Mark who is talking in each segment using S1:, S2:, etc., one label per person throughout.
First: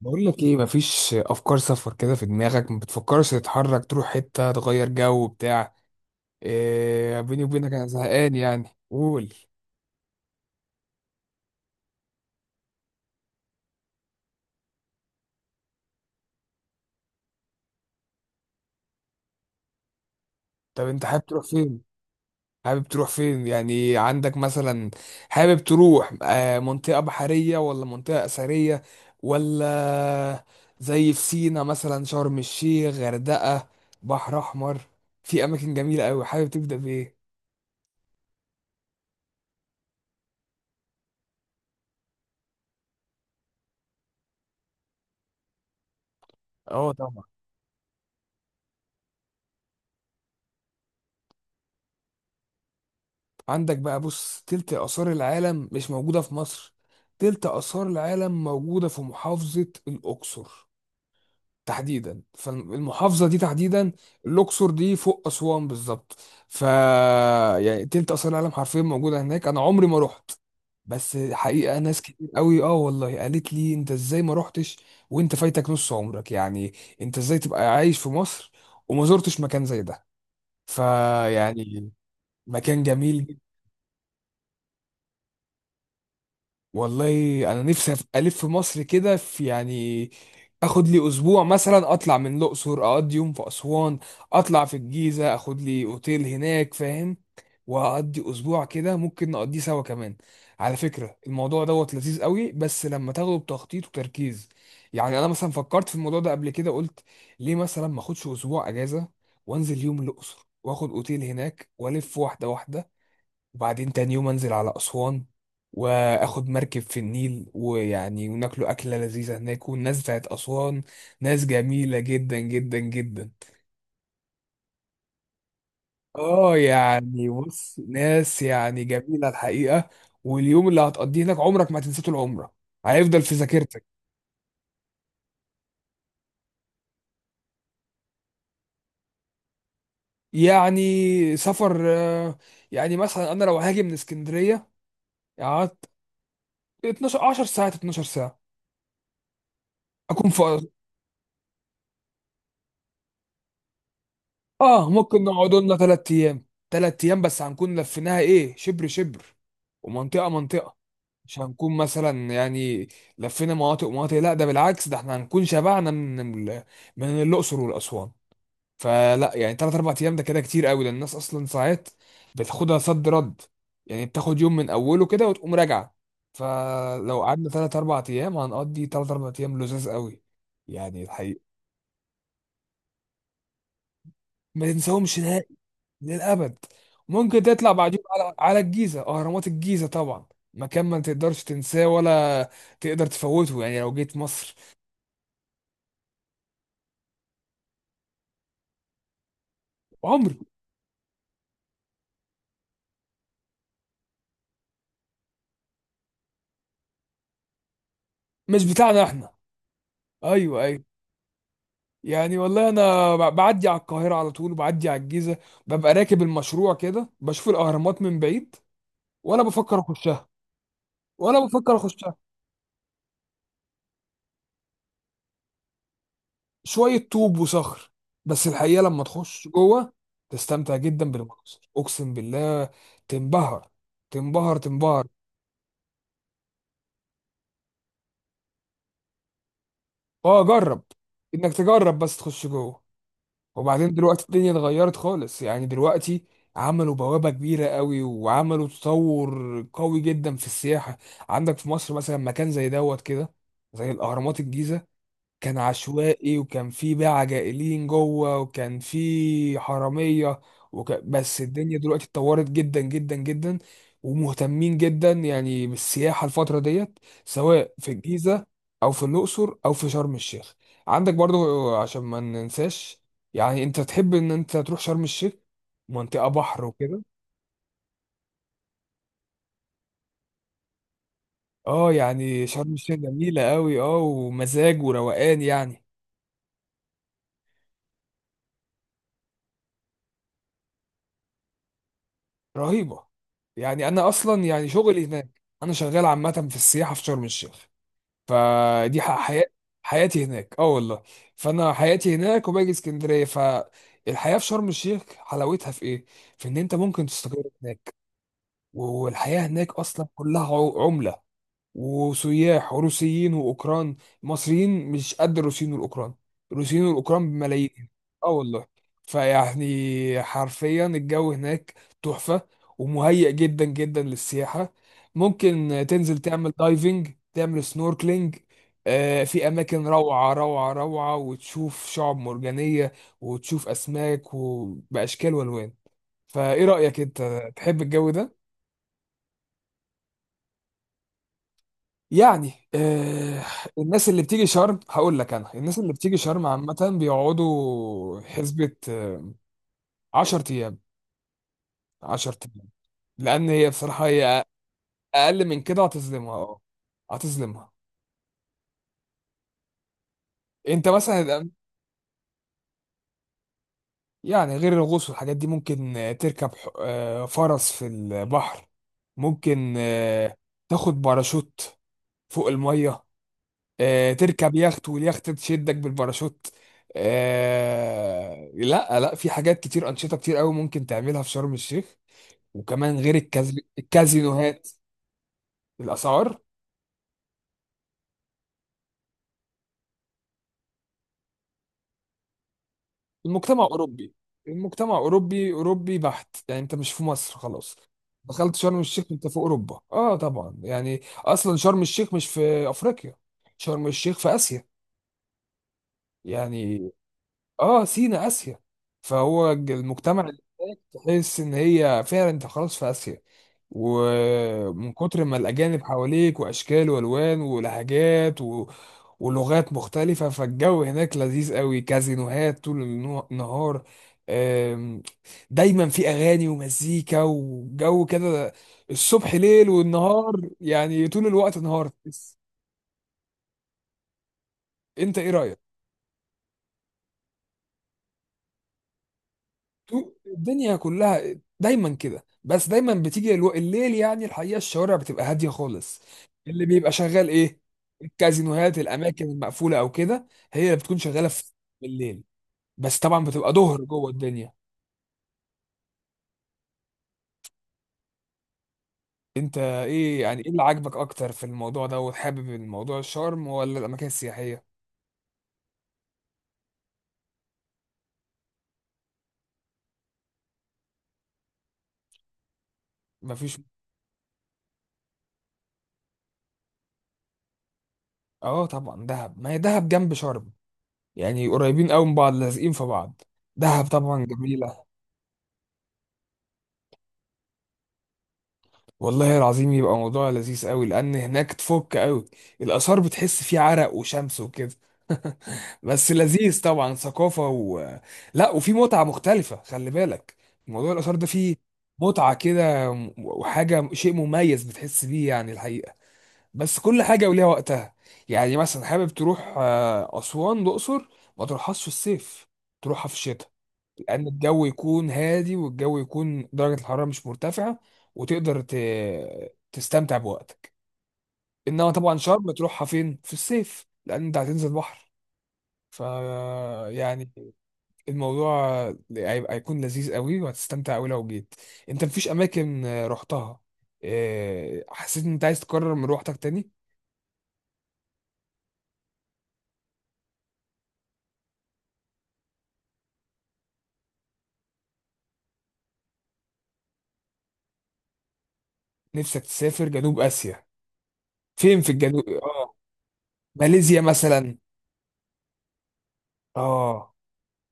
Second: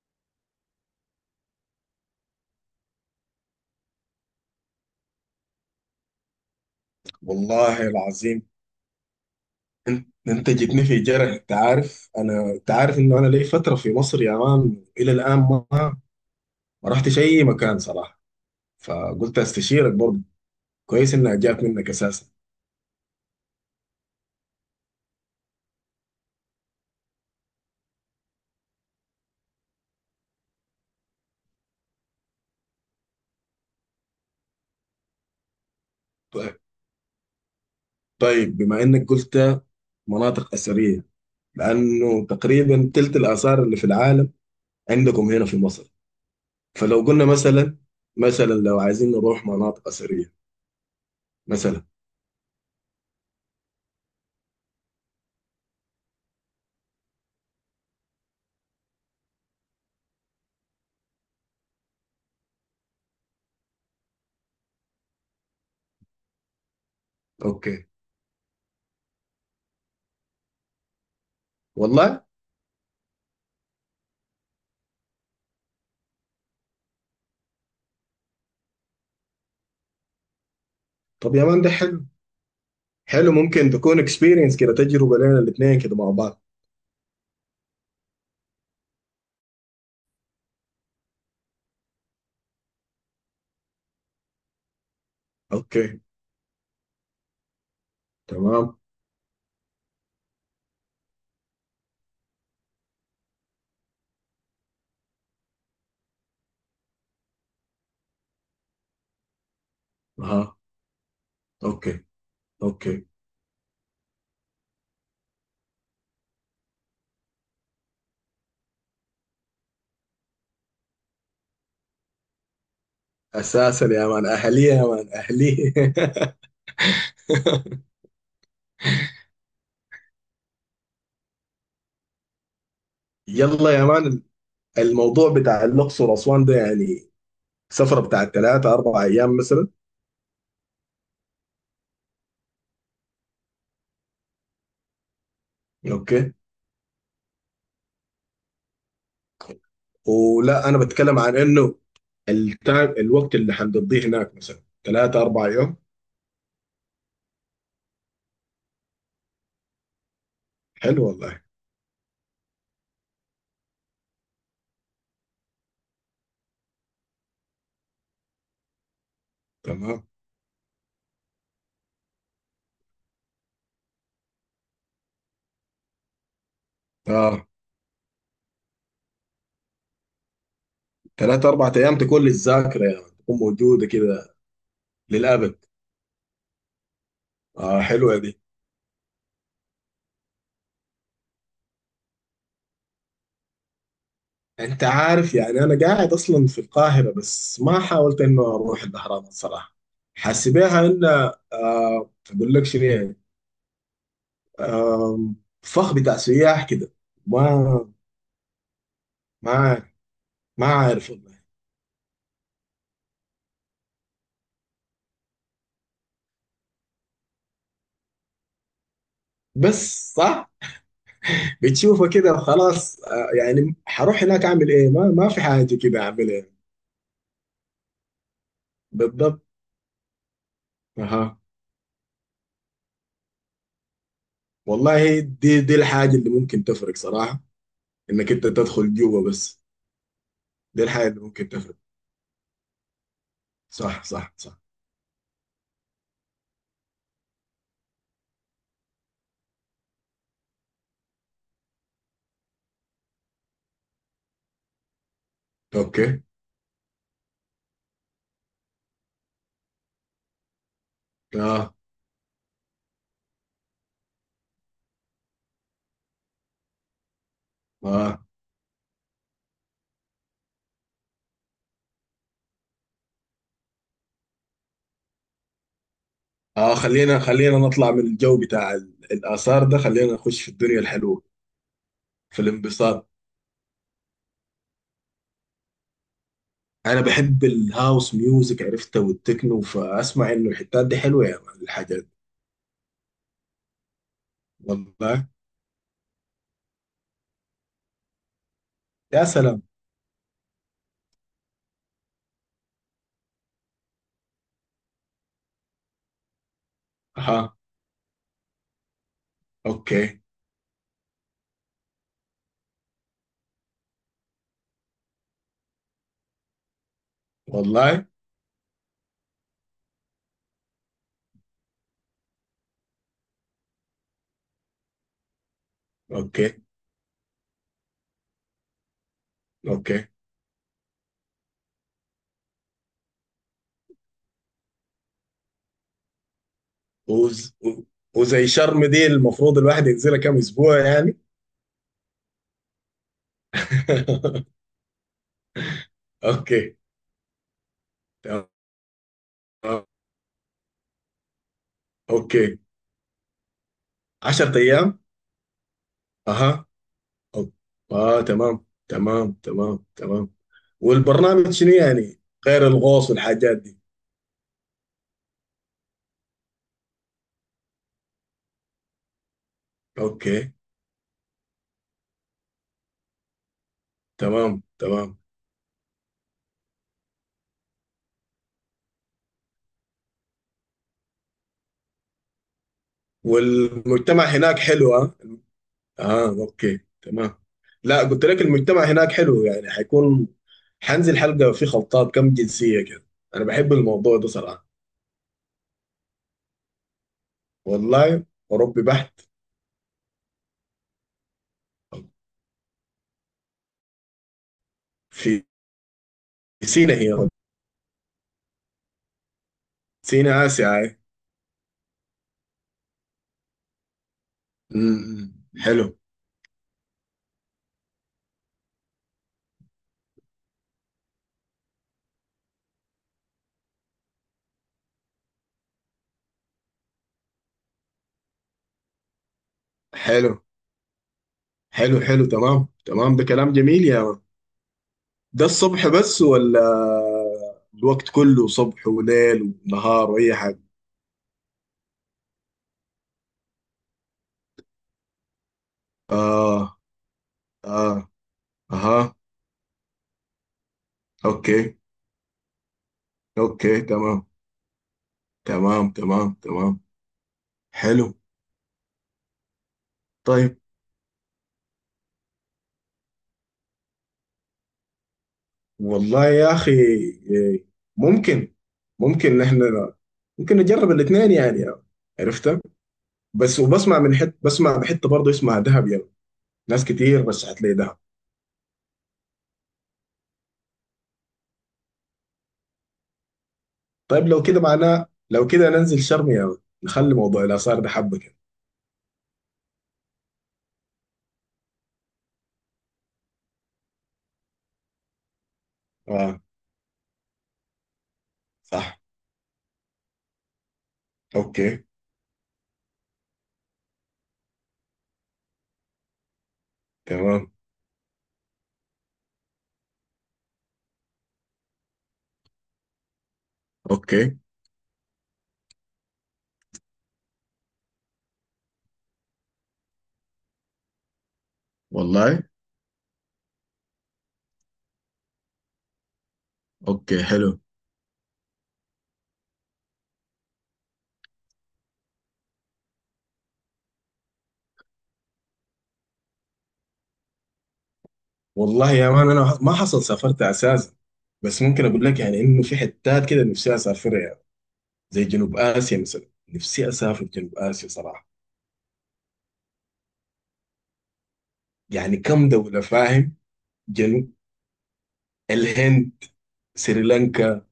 S1: بقول لك ايه؟ مفيش افكار سفر كده في دماغك؟ ما بتفكرش تتحرك تروح حته تغير جو بتاع إيه؟ بيني وبينك
S2: والله
S1: انا زهقان
S2: العظيم.
S1: يعني قول.
S2: انت جيتني في جرح. انت عارف انه انا لي فتره في مصر يا مان، الى الان ما رحتش اي مكان صراحه. فقلت استشيرك برضه،
S1: طب انت
S2: كويس
S1: حابب
S2: انها
S1: تروح
S2: جات
S1: فين؟
S2: منك اساسا.
S1: حابب تروح فين يعني؟ عندك مثلا حابب تروح منطقه بحريه ولا منطقه اثريه ولا زي في سينا مثلا، شرم الشيخ، غردقه، بحر احمر، في اماكن جميله قوي. حابب
S2: طيب
S1: تبدا بايه؟
S2: طيب بما انك قلت مناطق اثريه، لانه تقريبا تلت الاثار اللي في العالم عندكم هنا في مصر.
S1: اه
S2: فلو
S1: طبعا.
S2: قلنا مثلا لو عايزين نروح مناطق اثريه مثلا.
S1: عندك بقى، بص، تلت آثار العالم مش موجودة في مصر؟ تلت آثار العالم موجودة في محافظة الأقصر تحديدا، فالمحافظة دي تحديدا، الأقصر دي فوق أسوان بالظبط. ف يعني
S2: اوكي.
S1: تلت آثار العالم حرفيا موجودة هناك. أنا عمري ما رحت، بس حقيقة ناس
S2: والله.
S1: كتير قوي اه والله قالت لي انت ازاي ما رحتش، وانت فايتك نص عمرك يعني. انت ازاي تبقى عايش في مصر وما زرتش مكان زي ده؟
S2: طب يا مان، ده حق.
S1: فيعني مكان
S2: حلو،
S1: جميل.
S2: ممكن تكون اكسبيرينس كده، تجربة لنا الاثنين كده مع بعض.
S1: والله انا نفسي الف في مصر كده، في يعني اخد لي اسبوع مثلا، اطلع من الاقصر، اقضي يوم في اسوان، اطلع في الجيزه، اخد لي
S2: اوكي،
S1: اوتيل هناك، فاهم؟ واقضي اسبوع
S2: تمام.
S1: كده. ممكن نقضيه سوا كمان. على فكره، الموضوع دوت لذيذ قوي بس لما تاخده بتخطيط وتركيز. يعني انا مثلا فكرت في الموضوع ده قبل كده، قلت ليه مثلا ما اخدش اسبوع اجازه وانزل يوم الاقصر
S2: اها،
S1: واخد اوتيل هناك
S2: اوكي،
S1: والف واحده واحده.
S2: اوكي.
S1: وبعدين تاني يوم انزل على اسوان، واخد مركب في النيل، ويعني وناكلوا اكله لذيذه هناك. والناس بتاعت اسوان ناس جميله جدا جدا جدا.
S2: اساسا يا مان اهلية، يا مان اهلية.
S1: اه يعني بص، ناس يعني جميله الحقيقه. واليوم اللي هتقضيه هناك عمرك ما هتنساه طول عمرك، هيفضل في
S2: يلا
S1: ذاكرتك.
S2: يا مان، الموضوع بتاع الاقصر واسوان ده يعني سفرة بتاع ثلاثة أربع أيام مثلا؟
S1: يعني سفر، يعني مثلا انا لو هاجي من اسكندريه، قعدت
S2: اوكي.
S1: 12 10 ساعات، 12 ساعه اكون في.
S2: ولا، أنا بتكلم عن إنه الوقت اللي حنقضيه هناك مثلا
S1: اه
S2: ثلاثة
S1: ممكن
S2: أربع
S1: نقعد لنا
S2: يوم.
S1: ثلاث ايام. ثلاث ايام بس هنكون لفيناها ايه، شبر شبر ومنطقه منطقه.
S2: حلو والله.
S1: مش هنكون مثلا يعني لفينا مناطق ومناطق، لا ده بالعكس، ده احنا هنكون شبعنا من من الاقصر والاسوان. فلا يعني ثلاث اربع
S2: تمام.
S1: ايام ده كده كتير قوي، ده الناس اصلا ساعات بتاخدها صد رد، يعني بتاخد يوم من اوله كده وتقوم راجعه. فلو
S2: آه،
S1: قعدنا ثلاث اربع ايام هنقضي ثلاث اربع ايام لذاذ قوي، يعني الحقيقه
S2: ثلاثة أربع أيام تكون للذاكرة، يعني تكون موجودة كده
S1: ما ننساهمش
S2: للأبد.
S1: للأبد. ممكن تطلع
S2: آه،
S1: بعدين
S2: حلوة
S1: على
S2: دي.
S1: الجيزة، أهرامات الجيزة طبعا. مكان ما تقدرش تنساه، ولا تقدر تفوته يعني لو جيت مصر.
S2: انت عارف، يعني انا قاعد اصلا في القاهره، بس ما حاولت انه اروح الاهرامات صراحه.
S1: عمري
S2: حاسبها ان، اقول لك شنو يعني، آه، فخ بتاع سياح كده. ما
S1: مش بتاعنا احنا.
S2: ما عارف،
S1: أيوه
S2: ما
S1: أيوه.
S2: عارف والله.
S1: يعني والله أنا بعدي على القاهرة على طول، وبعدي على الجيزة، ببقى راكب المشروع كده بشوف الأهرامات من بعيد، ولا بفكر
S2: بس
S1: أخشها
S2: صح.
S1: ولا بفكر
S2: بتشوفه
S1: أخشها.
S2: كده خلاص، يعني حروح هناك اعمل ايه؟ ما في حاجه كده اعملها.
S1: شوية طوب وصخر، بس الحقيقة لما
S2: بالضبط.
S1: تخش جوه تستمتع جدا
S2: اها.
S1: بالمنظر، أقسم بالله. تنبهر، تنبهر تنبهر.
S2: والله، دي الحاجه اللي ممكن تفرق صراحه، انك انت تدخل جوه بس.
S1: اه
S2: دي
S1: جرب،
S2: الحاجه اللي ممكن
S1: انك
S2: تفرق.
S1: تجرب بس تخش جوه. وبعدين
S2: صح،
S1: دلوقتي
S2: صح،
S1: الدنيا
S2: صح.
S1: اتغيرت خالص يعني، دلوقتي عملوا بوابة كبيرة قوي، وعملوا تطور قوي جدا في السياحة. عندك في مصر مثلا مكان زي دوت كده، زي الأهرامات الجيزة، كان
S2: اوكي.
S1: عشوائي، وكان في بقى عجائلين جوه، وكان في حرامية، بس
S2: آه.
S1: الدنيا دلوقتي اتطورت جدا جدا جدا، ومهتمين جدا يعني بالسياحة الفترة ديت، سواء في
S2: اه.
S1: الجيزة أو في الأقصر أو في شرم الشيخ. عندك برضو عشان ما ننساش، يعني أنت تحب إن أنت تروح شرم الشيخ، منطقة بحر
S2: اه
S1: وكده.
S2: خلينا نطلع من الجو بتاع الآثار ده، خلينا نخش في الدنيا الحلوة،
S1: اه
S2: في
S1: يعني شرم الشيخ
S2: الانبساط.
S1: جميلة قوي، اه ومزاج وروقان يعني
S2: أنا بحب الهاوس ميوزك عرفته والتكنو، فأسمع إنه الحتات دي حلوة يا مان، الحاجات.
S1: رهيبه. يعني انا اصلا يعني شغلي
S2: والله.
S1: هناك، انا شغال عامه في السياحه في شرم الشيخ. فدي
S2: يا
S1: حياتي،
S2: سلام.
S1: حياتي هناك اه والله. فانا حياتي هناك وباجي اسكندريه. فالحياه في شرم الشيخ حلاوتها في ايه؟ في ان انت ممكن تستقر
S2: أها.
S1: هناك. والحياه هناك اصلا
S2: أوكي.
S1: كلها عمله وسياح، وروسيين واوكران. المصريين مش قد الروسيين والاوكران. الروسيين والاوكران بملايين،
S2: والله.
S1: اه والله. فيعني حرفيا الجو هناك تحفة، ومهيئ جدا جدا للسياحة. ممكن تنزل تعمل
S2: أوكي،
S1: دايفنج، تعمل سنوركلينج، في أماكن
S2: أوكي.
S1: روعة روعة روعة، وتشوف شعب مرجانية، وتشوف أسماك وبأشكال وألوان. فإيه رأيك أنت؟
S2: وز
S1: تحب
S2: و-
S1: الجو ده؟
S2: وزي شرم دي، المفروض الواحد ينزلها كم أسبوع يعني؟
S1: يعني آه. الناس اللي بتيجي شرم هقول لك، انا الناس اللي بتيجي شرم عامة
S2: أوكي،
S1: بيقعدوا
S2: تمام.
S1: حسبة 10 ايام، 10
S2: أوكي،
S1: ايام، لان هي بصراحة هي
S2: 10 أيام.
S1: اقل من كده هتظلمها، اه
S2: أها، أوكي.
S1: هتظلمها.
S2: آه، تمام، تمام، تمام، تمام.
S1: انت
S2: والبرنامج
S1: مثلا.
S2: شنو يعني، غير الغوص والحاجات دي؟
S1: يعني غير الغوص والحاجات دي ممكن تركب فرس في البحر، ممكن
S2: اوكي،
S1: تاخد باراشوت فوق المية، تركب
S2: تمام،
S1: يخت
S2: تمام.
S1: واليخت تشدك بالباراشوت، لا لا في حاجات كتير، أنشطة كتير قوي ممكن تعملها في شرم الشيخ، وكمان غير
S2: والمجتمع هناك
S1: الكازينوهات،
S2: حلو، ها؟ اه،
S1: الأسعار.
S2: اوكي، تمام. لا، قلت لك المجتمع هناك حلو، يعني حيكون حنزل حلقة في خلطات كم جنسية كده. انا
S1: المجتمع
S2: بحب
S1: أوروبي،
S2: الموضوع ده صراحة.
S1: المجتمع أوروبي أوروبي بحت، يعني أنت مش في مصر خلاص.
S2: والله.
S1: دخلت شرم
S2: اوروبي
S1: الشيخ
S2: بحت.
S1: أنت في أوروبا، أه طبعا، يعني أصلا شرم الشيخ مش في أفريقيا، شرم الشيخ في آسيا
S2: في
S1: يعني.
S2: سينا هي.
S1: أه سينا آسيا. فهو المجتمع اللي
S2: سينا آسيا
S1: هناك
S2: هاي.
S1: تحس ان هي فعلا انت خلاص في اسيا.
S2: م-
S1: ومن كتر
S2: م.
S1: ما الأجانب
S2: حلو.
S1: حواليك وأشكال وألوان ولهجات و... ولغات مختلفة، فالجو هناك لذيذ قوي، كازينوهات طول النهار، آم، دايما في أغاني ومزيكا وجو كده، الصبح ليل
S2: حلو،
S1: والنهار، يعني طول الوقت نهار.
S2: حلو، حلو، تمام، تمام. ده كلام جميل يا.
S1: انت ايه
S2: ده
S1: رأيك؟
S2: الصبح بس، ولا الوقت كله صبح وليل ونهار واي حاجه؟
S1: الدنيا كلها دايما كده، بس دايما بتيجي الليل، يعني الحقيقه الشوارع بتبقى هاديه خالص. اللي
S2: اه.
S1: بيبقى شغال ايه؟
S2: اه.
S1: الكازينوهات،
S2: اها.
S1: الاماكن المقفوله او كده، هي اللي بتكون شغاله في
S2: اوكي،
S1: الليل. بس طبعا بتبقى ظهر
S2: اوكي،
S1: جوه
S2: تمام،
S1: الدنيا.
S2: تمام، تمام، تمام. حلو.
S1: انت ايه يعني ايه
S2: طيب،
S1: اللي عاجبك اكتر في الموضوع ده، وحابب الموضوع الشرم ولا الاماكن السياحيه؟
S2: والله يا اخي، ممكن ممكن احنا ممكن نجرب الاثنين يعني، عرفتها.
S1: مفيش.
S2: بس وبسمع من، بسمع بحته برضه اسمها دهب يعني، ناس كتير رشحت لي دهب.
S1: اه طبعا دهب، ما هي دهب جنب شرم، يعني قريبين قوي من بعض، لازقين في بعض. دهب
S2: طيب
S1: طبعا
S2: لو كده
S1: جميله.
S2: معناه، لو كده ننزل شرم يا ولد. نخلي موضوع الاثار ده حبه كده.
S1: والله العظيم يبقى موضوع لذيذ قوي، لان هناك تفك قوي. الاثار بتحس فيه عرق وشمس وكده. بس
S2: اه.
S1: لذيذ طبعا، ثقافه و... لا وفي
S2: صح.
S1: متعه مختلفه، خلي بالك. موضوع الاثار ده فيه
S2: اوكي،
S1: متعه كده، وحاجه شيء مميز بتحس بيه، يعني الحقيقه. بس كل حاجه وليها
S2: تمام.
S1: وقتها. يعني مثلا حابب تروح اسوان الاقصر، ما تروحهاش في الصيف، تروحها في الشتاء، لان
S2: اوكي.
S1: الجو يكون هادي، والجو يكون درجه الحراره مش مرتفعه، وتقدر تستمتع بوقتك. انما طبعا
S2: والله.
S1: شرم تروحها فين في الصيف، لان انت هتنزل بحر. ف
S2: اوكي.
S1: يعني
S2: حلو.
S1: الموضوع هيبقى هيكون لذيذ قوي، وهتستمتع قوي لو جيت. انت مفيش اماكن رحتها، حسيت ان انت عايز تكرر من روحتك تاني؟
S2: والله يا مان، انا ما حصل سافرت اساسا. بس ممكن اقول لك يعني انه في حتات كده نفسي اسافرها يعني، زي جنوب اسيا مثلا. نفسي اسافر جنوب اسيا صراحه،
S1: نفسك تسافر جنوب اسيا، فين في
S2: يعني
S1: الجنوب؟
S2: كم
S1: اه
S2: دوله فاهم.
S1: ماليزيا
S2: جنوب
S1: مثلا،
S2: الهند،
S1: اه،
S2: سريلانكا،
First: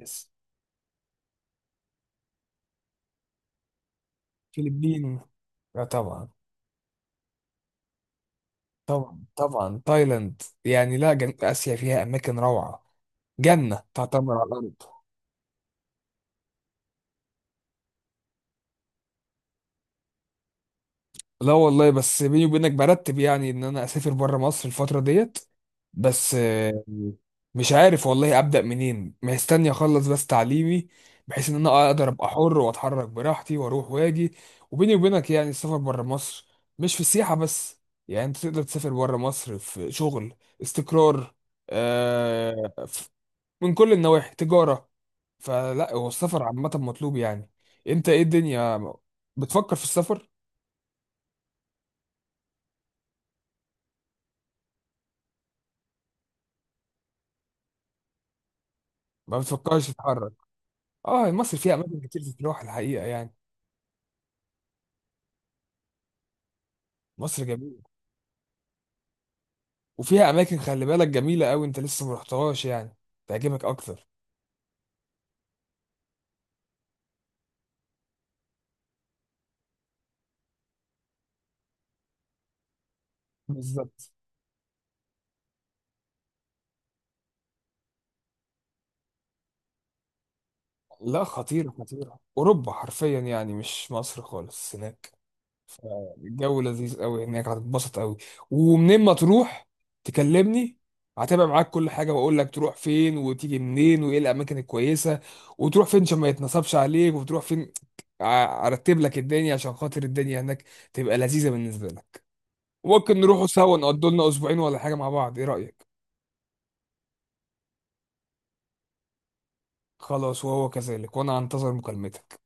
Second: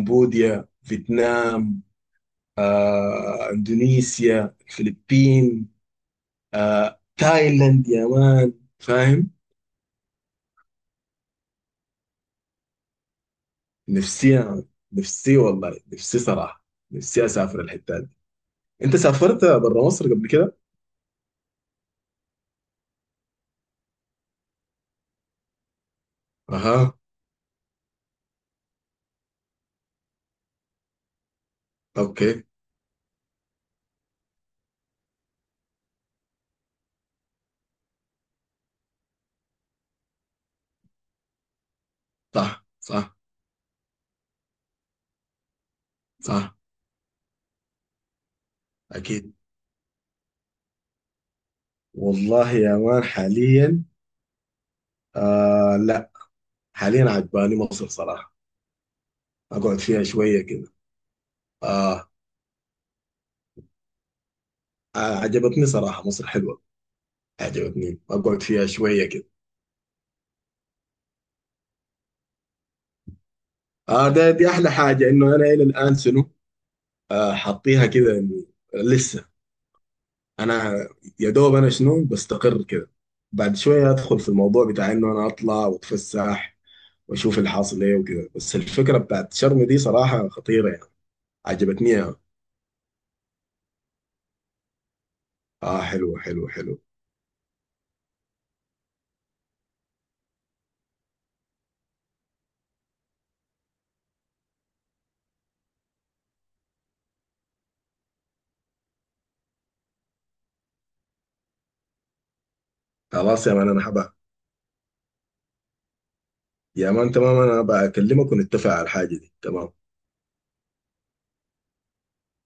S1: يس،
S2: فيتنام، اندونيسيا،
S1: فلبين،
S2: الفلبين،
S1: لا طبعا،
S2: تايلاند يا مان،
S1: طبعا
S2: فاهم.
S1: طبعا تايلاند يعني. لا جنوب آسيا فيها أماكن روعة، جنة تعتمر
S2: نفسي
S1: على
S2: أنا.
S1: الأرض.
S2: نفسي والله، نفسي صراحة، نفسي أسافر الحتة دي. أنت سافرت برا مصر قبل كده؟
S1: لا والله، بس بيني وبينك برتب يعني إن أنا أسافر بره مصر الفترة ديت، بس
S2: أها.
S1: مش عارف والله أبدأ منين، مستني أخلص بس تعليمي، بحيث إن أنا أقدر أبقى
S2: أوكي.
S1: حر وأتحرك براحتي وأروح وأجي. وبيني وبينك يعني السفر بره مصر مش في السياحة بس، يعني أنت تقدر تسافر بره مصر في شغل، استقرار،
S2: صح،
S1: آه،
S2: صح،
S1: من كل النواحي، تجارة. فلا هو السفر
S2: صح.
S1: عامة مطلوب يعني. انت ايه الدنيا
S2: أكيد.
S1: بتفكر في السفر؟
S2: والله يا مان، حاليا، آه، لا، حاليا عجباني مصر صراحة،
S1: ما
S2: أقعد
S1: بتفكرش
S2: فيها
S1: تتحرك؟
S2: شوية كده.
S1: اه مصر فيها اماكن
S2: آه.
S1: كتير تتروح الحقيقة يعني،
S2: آه، عجبتني صراحة، مصر حلوة،
S1: مصر جميلة،
S2: عجبتني، أقعد فيها شوية كده.
S1: وفيها اماكن خلي بالك جميلة قوي انت لسه ما رحتهاش، يعني تعجبك اكتر.
S2: آه، ده دي أحلى حاجة، إنه أنا إلى الآن شنو، حاطيها كده إني لسه. انا، يا دوب انا شنو بستقر كده، بعد شويه
S1: بالظبط.
S2: ادخل في الموضوع بتاع انه انا اطلع واتفسح واشوف الحاصل ايه وكده. بس الفكره بتاعت شرم دي صراحه خطيره يعني،
S1: لا خطيرة
S2: عجبتني يعني.
S1: خطيرة، اوروبا حرفيا يعني، مش مصر خالص هناك.
S2: اه، حلو، حلو،
S1: الجو
S2: حلو.
S1: لذيذ قوي هناك، هتتبسط قوي. ومنين ما تروح تكلمني، هتابع معاك كل حاجه، واقول لك تروح فين وتيجي منين وايه الاماكن الكويسه، وتروح فين عشان ما يتنصبش عليك، وتروح فين، ارتب لك الدنيا، عشان خاطر الدنيا هناك تبقى لذيذه بالنسبه لك. ممكن نروحوا
S2: خلاص يا مان،
S1: سوا
S2: انا
S1: نقضوا
S2: حبا
S1: لنا اسبوعين ولا حاجه مع بعض، ايه رايك؟
S2: يا مان، تمام. انا بكلمك ونتفق على الحاجه دي، تمام.
S1: خلاص وهو كذلك، وانا انتظر مكالمتك.